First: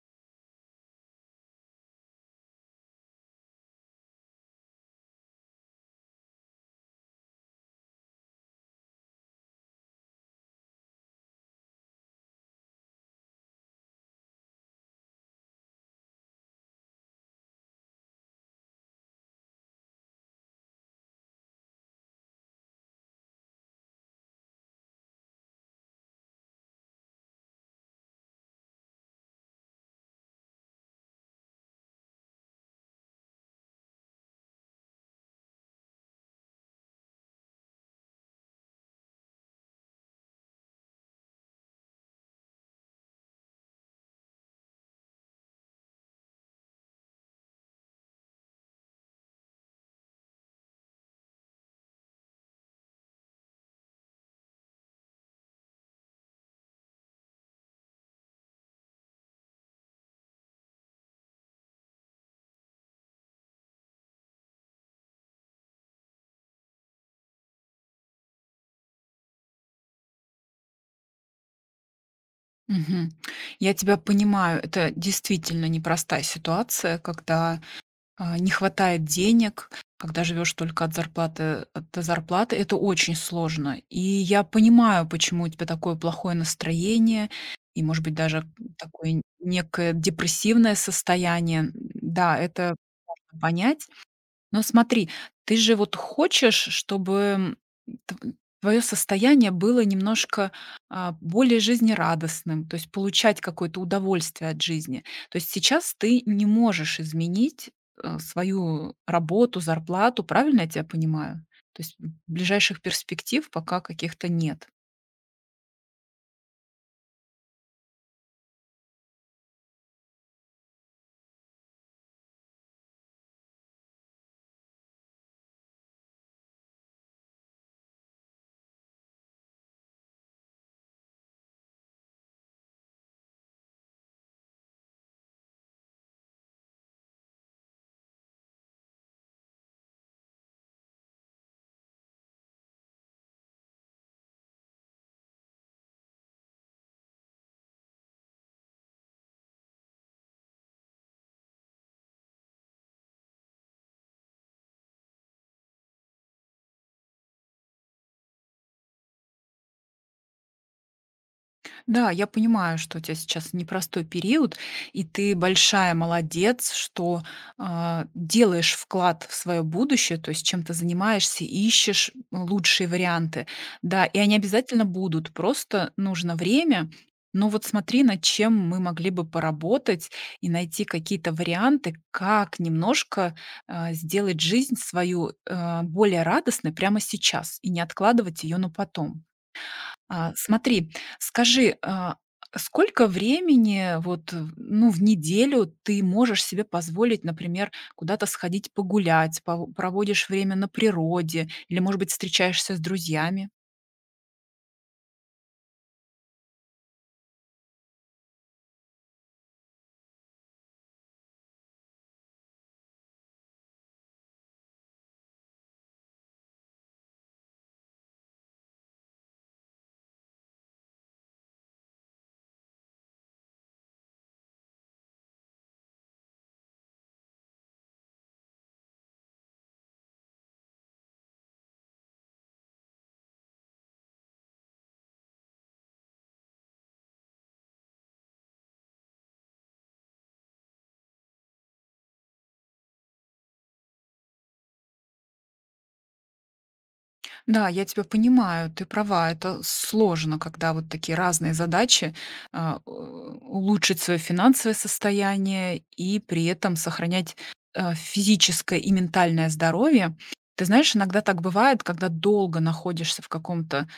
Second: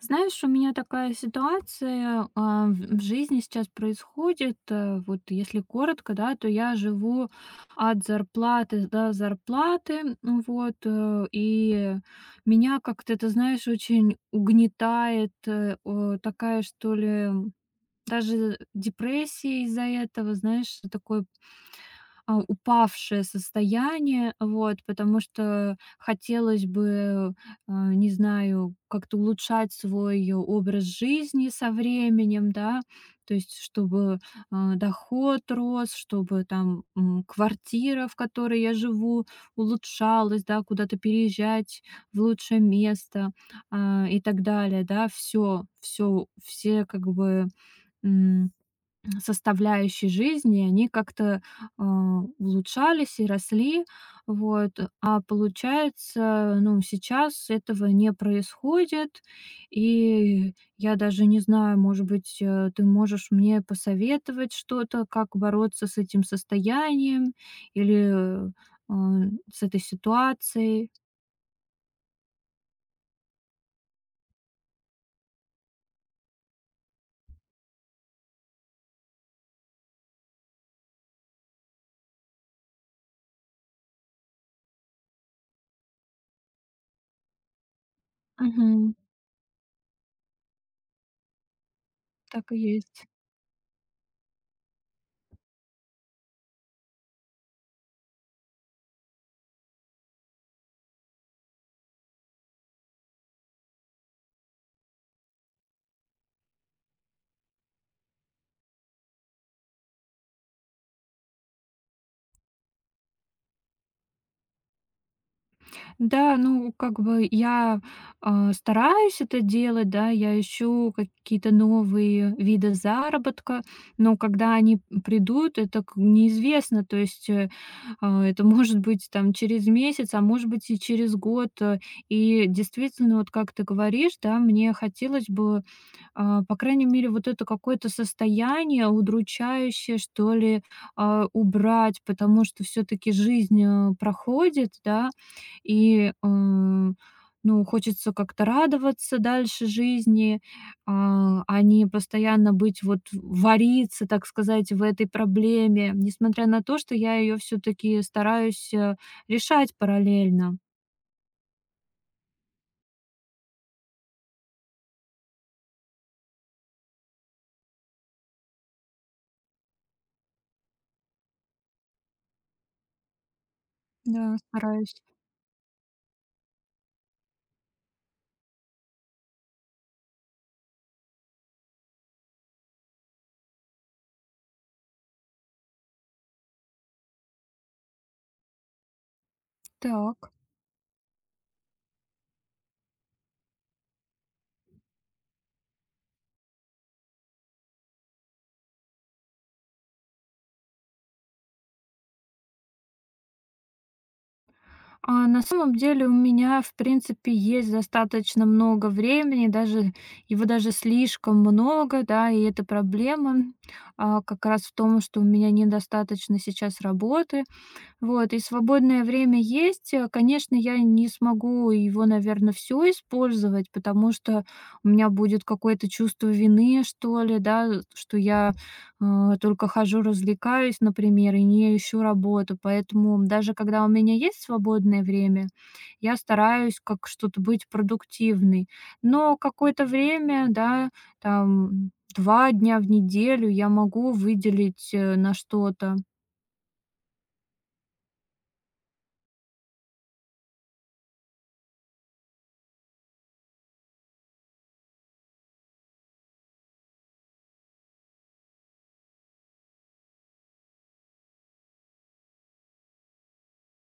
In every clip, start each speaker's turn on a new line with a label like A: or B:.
A: Знаешь, у меня такая ситуация, в жизни сейчас происходит. Вот если коротко, да, то я живу от зарплаты до зарплаты, ну вот, и меня как-то, ты знаешь, очень угнетает, такая, что ли, даже депрессия из-за этого, знаешь, такой упавшее состояние, вот, потому что хотелось бы, не знаю, как-то улучшать свой образ жизни со временем, да, то есть чтобы доход рос, чтобы там, квартира, в которой я живу, улучшалась, да, куда-то переезжать в лучшее место, и так далее, да, все, все, все как бы составляющие жизни, и они как-то, а, улучшались и росли. Вот. А получается, ну, сейчас этого не происходит. И я даже не знаю, может быть, ты можешь мне посоветовать что-то, как бороться с этим состоянием или, с этой ситуацией.
B: Мгм. Я тебя понимаю, это действительно непростая ситуация, когда не хватает денег, когда живешь только от зарплаты до зарплаты, это очень сложно. И я понимаю, почему у тебя такое плохое настроение, и, может быть, даже
A: Мгм.
B: такое некое депрессивное состояние. Да,
A: Так и
B: это
A: есть.
B: понять. Но смотри, ты же вот хочешь, чтобы твое состояние было немножко, более жизнерадостным, то есть получать какое-то удовольствие от жизни. То есть сейчас ты не можешь изменить, свою работу, зарплату, правильно я тебя понимаю? То есть, ближайших перспектив пока каких-то нет.
A: Да, ну, как бы я, стараюсь это делать, да, я ищу какие-то новые виды заработка, но когда они придут, это к неизвестно. То есть, это может быть там через месяц, а может быть и через год. И действительно, вот как ты говоришь, да, мне хотелось бы, по крайней мере, вот это какое-то состояние удручающее, что ли, убрать, потому что все таки жизнь, проходит, да, и, ну, хочется как-то радоваться дальше жизни, а не постоянно быть вот вариться, так сказать, в этой проблеме, несмотря на то, что я ее все таки стараюсь, решать параллельно.
B: Да, я понимаю, что у тебя сейчас непростой период, и ты большая молодец, что делаешь вклад в свое будущее, то есть чем ты занимаешься, ищешь лучшие варианты. Да, и
A: Да.
B: они обязательно
A: Стараюсь.
B: будут, просто нужно время. Но вот смотри, над чем мы могли бы поработать и найти какие-то варианты, как немножко сделать жизнь свою более радостной прямо сейчас и не откладывать ее на потом.
A: Так.
B: Смотри, скажи, сколько времени вот, ну, в неделю ты можешь себе позволить, например, куда-то сходить погулять, пов проводишь время на природе или, может быть, встречаешься с друзьями?
A: А на самом деле у меня, в принципе, есть достаточно много времени, даже его даже слишком много, да, и эта проблема, как раз в том, что у меня недостаточно сейчас работы, вот, и свободное время есть. Конечно, я не смогу его, наверное, все использовать, потому что у меня будет какое-то чувство вины, что ли, да, что я, э, только хожу, развлекаюсь, например, и не ищу работу. Поэтому даже когда у меня есть свободное время, я стараюсь как что-то быть продуктивной. Но какое-то время, да, там 2 дня в неделю я могу выделить, на что-то.
B: Да, я тебя понимаю, ты права, это сложно, когда вот такие разные задачи, а, у улучшить свое финансовое состояние и при этом сохранять, физическое и ментальное здоровье. Ты знаешь, иногда так бывает, когда долго находишься в каком-то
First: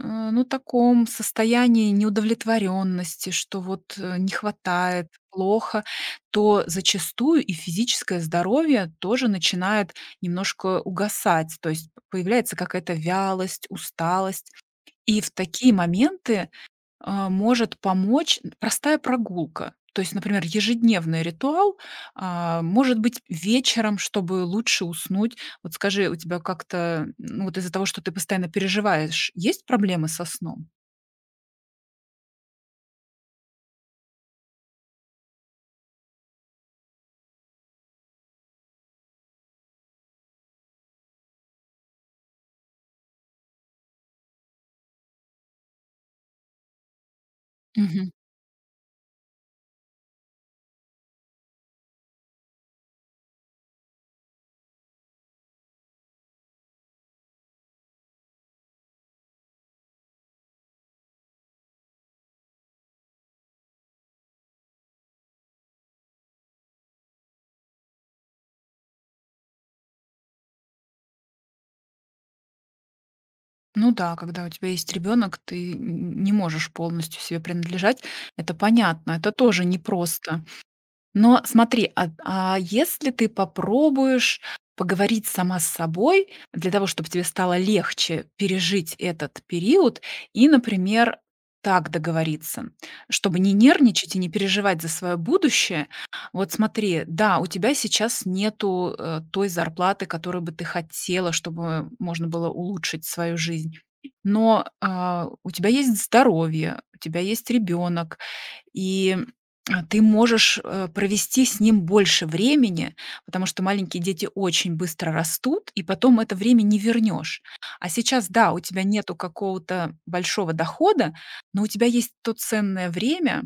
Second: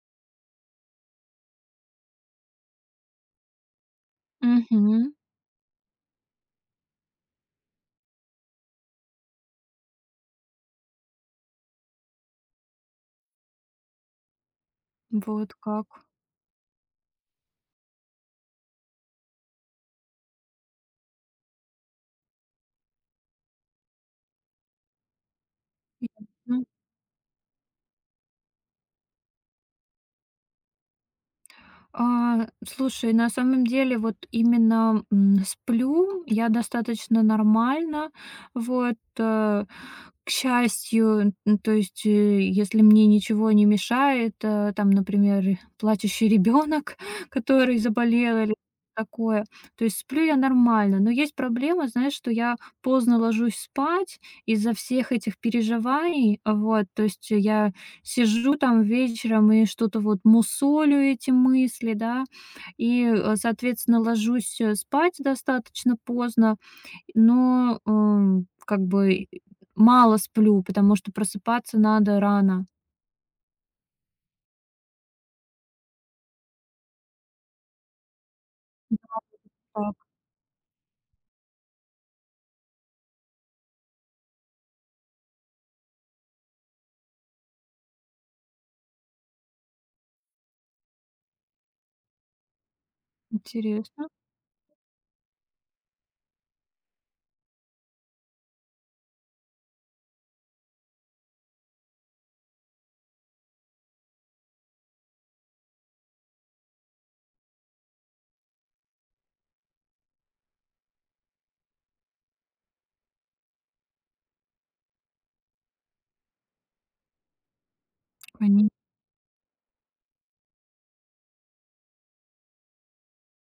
B: Ну, таком состоянии неудовлетворенности, что вот, не
A: Мгм.
B: хватает, плохо, то зачастую и физическое здоровье тоже начинает немножко угасать. То есть п появляется какая-то вялость, усталость. И в
A: Вот
B: такие
A: как.
B: моменты может помочь простая прогулка. То есть, например, ежедневный ритуал, может быть, вечером, чтобы лучше уснуть. Вот скажи, у тебя
A: Ясно.
B: как-то, ну, вот из-за того, что ты постоянно переживаешь, есть проблемы со сном?
A: Слушай, на самом деле вот именно, сплю я достаточно нормально. Вот, к счастью, н то есть, если мне ничего не мешает, там, например, плачущий ребенок, который
B: Мгм.
A: заболел или такое, то есть сплю я нормально. Но есть проблема, знаешь, что я поздно ложусь спать из-за всех этих переживаний. Вот, то есть я сижу там вечером и что-то вот мусолю эти мысли, да, и, соответственно, ложусь, спать достаточно поздно, но, как бы мало сплю, потому что просыпаться надо рано.
B: Ну да, когда у тебя есть ребенок, ты не можешь полностью себе принадлежать. Это понятно, это тоже
A: Так,
B: непросто. Но смотри, а если ты попробуешь поговорить сама с собой для того, чтобы тебе стало легче пережить этот период и, например, так договориться, чтобы не
A: интересно.
B: нервничать и не переживать за свое будущее. Вот смотри, да, у тебя сейчас нету той зарплаты, которую бы ты хотела, чтобы можно было улучшить свою жизнь. Но у тебя есть здоровье, у тебя есть ребенок, и, ты можешь, провести с ним больше времени, потому что маленькие дети очень быстро растут, и потом это время не вернешь. А сейчас, да, у
A: Коне
B: тебя нету какого-то большого дохода, но у тебя есть то ценное время,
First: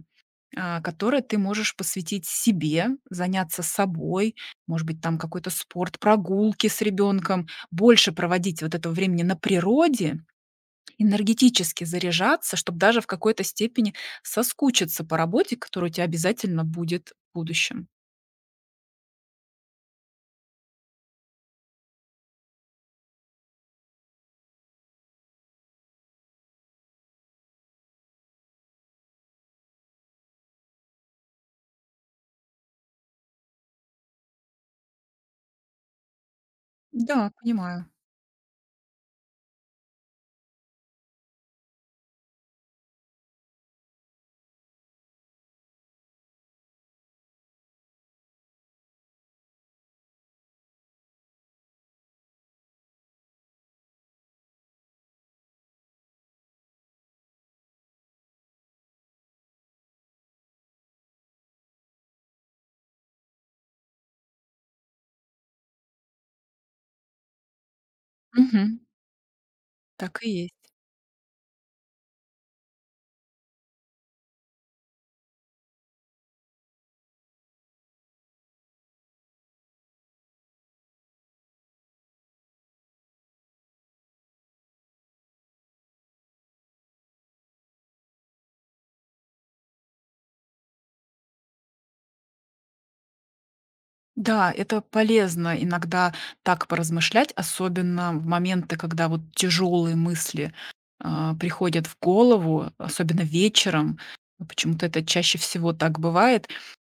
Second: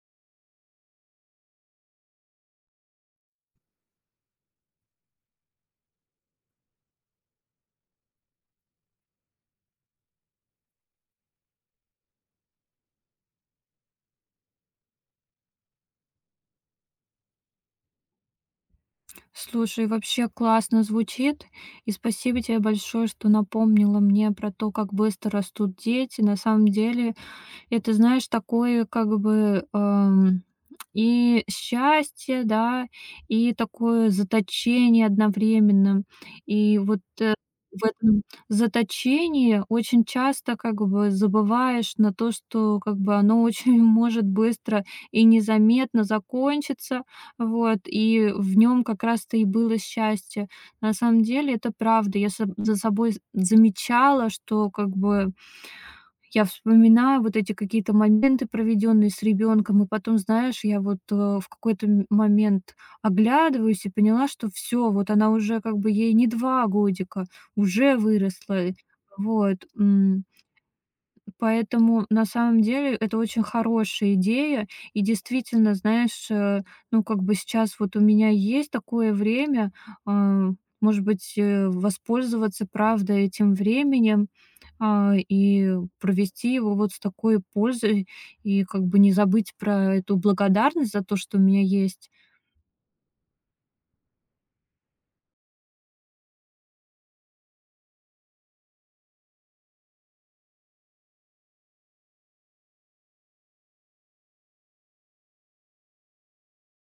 B: которое ты можешь посвятить себе, заняться собой, может быть, там какой-то спорт, прогулки с ребенком, больше проводить вот этого времени на природе. Энергетически заряжаться, чтобы даже в какой-то степени соскучиться по работе, которая у тя обязательно будет в будущем.
A: Слушай, вообще классно звучит, и спасибо тебе большое, что напомнила мне про то, как быстро растут дети. На самом деле это, знаешь, такое как бы, и счастье, да, и такое заточение одновременно. И вот,
B: Да,
A: в
B: понимаю.
A: этом заточении очень часто как бы забываешь на то, что как бы оно очень может быстро и незаметно закончиться, вот, и в нем как раз-то и было счастье. На самом деле это правда. Я соб за собой замечала, что как бы я вспоминаю вот эти какие-то моменты, проведенные с ребенком, и потом, знаешь, я вот, в какой-то момент оглядываюсь и поняла, что все, вот она уже как бы ей не 2 годика, уже выросла.
B: Мгм.
A: Вот,
B: Так и есть.
A: поэтому на самом деле это очень хорошая идея. И действительно, знаешь, ну, как бы сейчас вот у меня есть такое время, а, может быть, воспользоваться, правда, этим временем, и провести его вот с такой пользой, и как бы не забыть про эту благодарность за то, что у меня есть.
B: Да, это полезно иногда так поразмышлять, особенно в моменты, когда вот тяжелые мысли приходят в голову, особенно вечером. Почему-то это чаще всего так бывает.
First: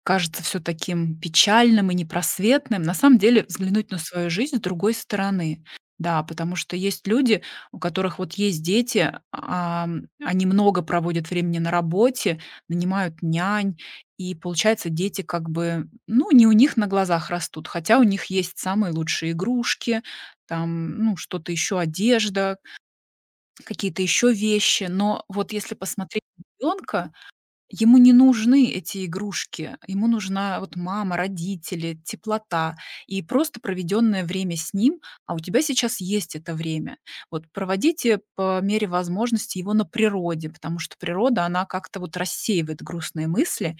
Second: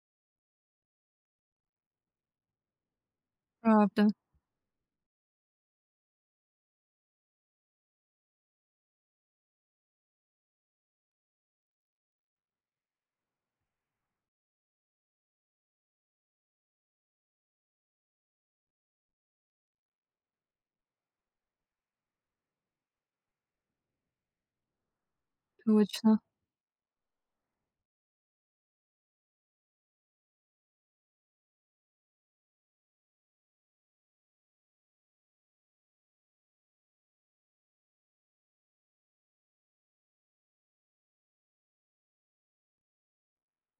B: Кажется все таким печальным и непросветным. На самом деле
A: Правда,
B: взглянуть на
A: точно.
B: свою жизнь с другой стороны. Да, потому что есть люди, у которых вот есть дети, они много проводят времени на работе, нанимают нянь, и получается, дети как бы, ну, не у них на глазах растут, хотя у них есть самые лучшие игрушки, там, ну, что-то еще, одежда, какие-то еще вещи. Но вот если
A: Точно,
B: посмотреть на ребенка, ему не нужны эти игрушки, ему нужна вот мама, родители, теплота и просто проведенное время с ним, а у тебя сейчас есть это время. Вот проводите по мере возможности его на природе, потому что природа, она как-то вот рассеивает грустные мысли,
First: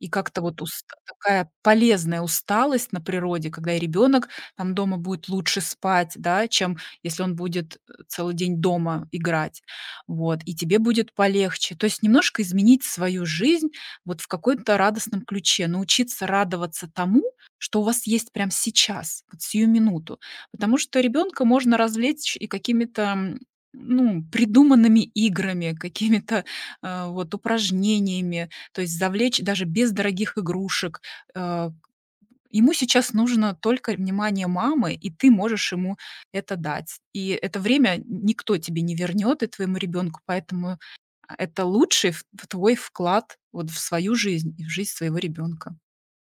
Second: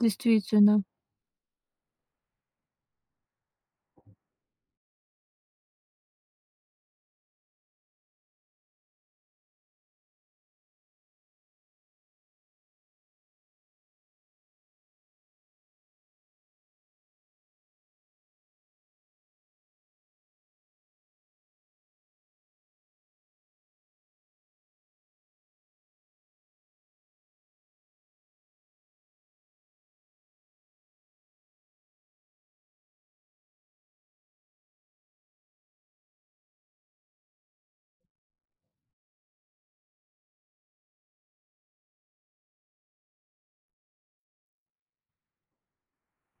B: и как-то вот уста такая полезная усталость на природе, когда и ребенок там дома будет лучше спать, да, чем если он будет, целый день дома играть. Вот. И тебе будет полегче. То есть немножко изменить свою жизнь вот в каком то радостном ключе, научиться радоваться тому, что у вас есть прямо сейчас, вот сию минуту. Потому что ребенка можно развлечь и какими-то, ну, придуманными играми, какими-то, вот упражнениями, то есть завлечь даже без дорогих игрушек. Э, ему сейчас нужно только внимание мамы, и ты можешь ему это дать. И это время никто тебе не вернет и твоему ребенку, поэтому это лучший в твой вклад вот в свою жизнь и в жизнь своего ребенка.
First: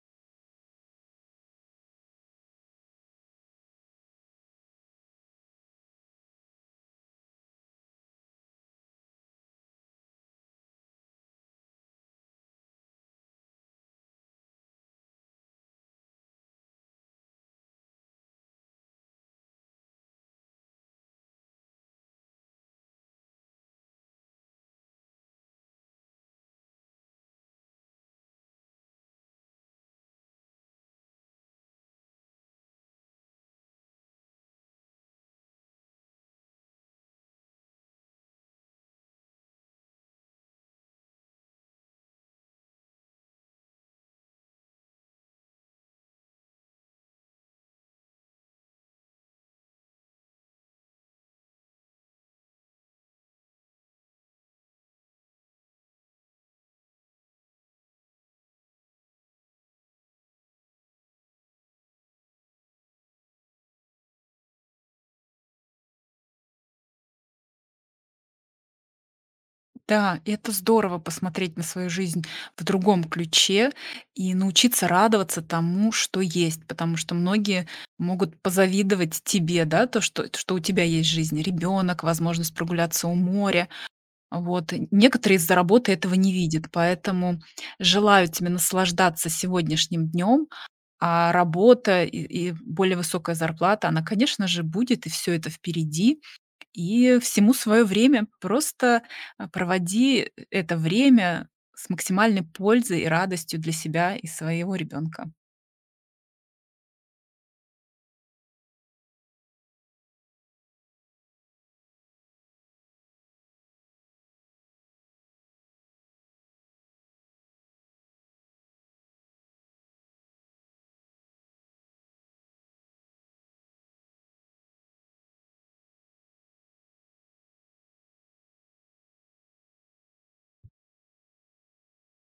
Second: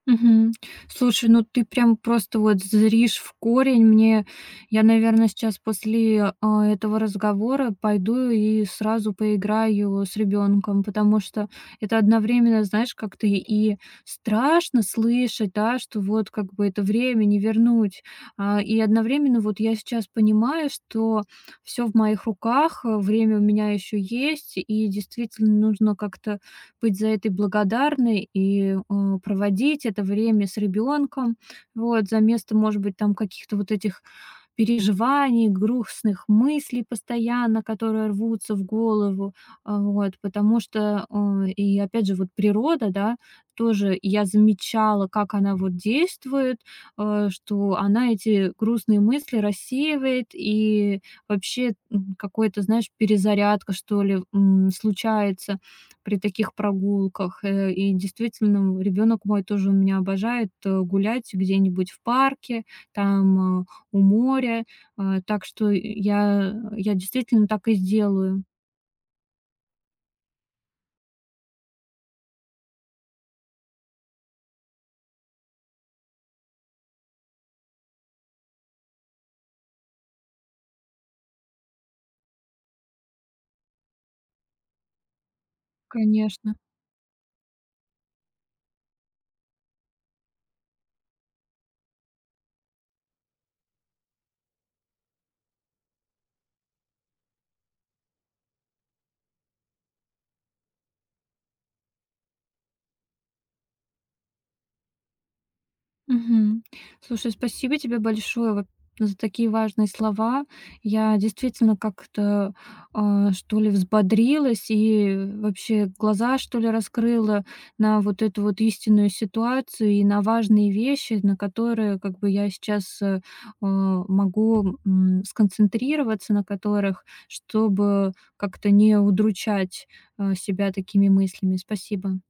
A: Мгм. Слушай, ну ты прям просто вот зришь в корень. Мне Я, наверное, сейчас после, этого разговора пойду и сразу поиграю с ребенком, потому что это одновременно, знаешь, как-то и страшно слышать, да, что вот как бы это время не вернуть. И одновременно вот я сейчас понимаю, что все в моих руках, время у меня еще есть, и действительно нужно как-то быть за это благодарной и, проводить это время с ребенком, вот, за место, может быть, там каких-то вот этих переживаний, грустных мыслей постоянно, которые рвутся в голову. Вот, потому что, и опять же, вот природа, да, тоже я замечала, как она вот действует, что она эти грустные мысли рассеивает, и вообще, какой-то, знаешь, перезарядка, что ли, случается при таких прогулках. И действительно, ребенок мой тоже у меня обожает, гулять где-нибудь в парке, там, у моря. Так что я действительно так и сделаю.
B: Да, и это здорово посмотреть на свою жизнь в другом ключе и научиться радоваться тому, что есть, потому что многие могут позавидовать тебе, да, то, что у тебя есть жизнь, ребенок, возможность прогуляться у моря. Вот. И некоторые из-за работы этого не
A: Конечно.
B: видят, поэтому желаю тебе наслаждаться сегодняшним днем, а работа и более высокая зарплата, она, конечно же, будет, и все это впереди, и всему свое время. Просто, проводи это время с максимальной пользой и радостью для себя и своего ребенка.
A: Мгм. Слушай, спасибо тебе большое вот за такие важные слова. Я действительно как-то, что ли, взбодрилась и вообще глаза, что ли, раскрыла на вот эту вот истинную ситуацию и на важные вещи, на которые как бы я сейчас, а, могу, сконцентрироваться, на которых, чтобы как-то не удручать, себя такими мыслями. Спасибо.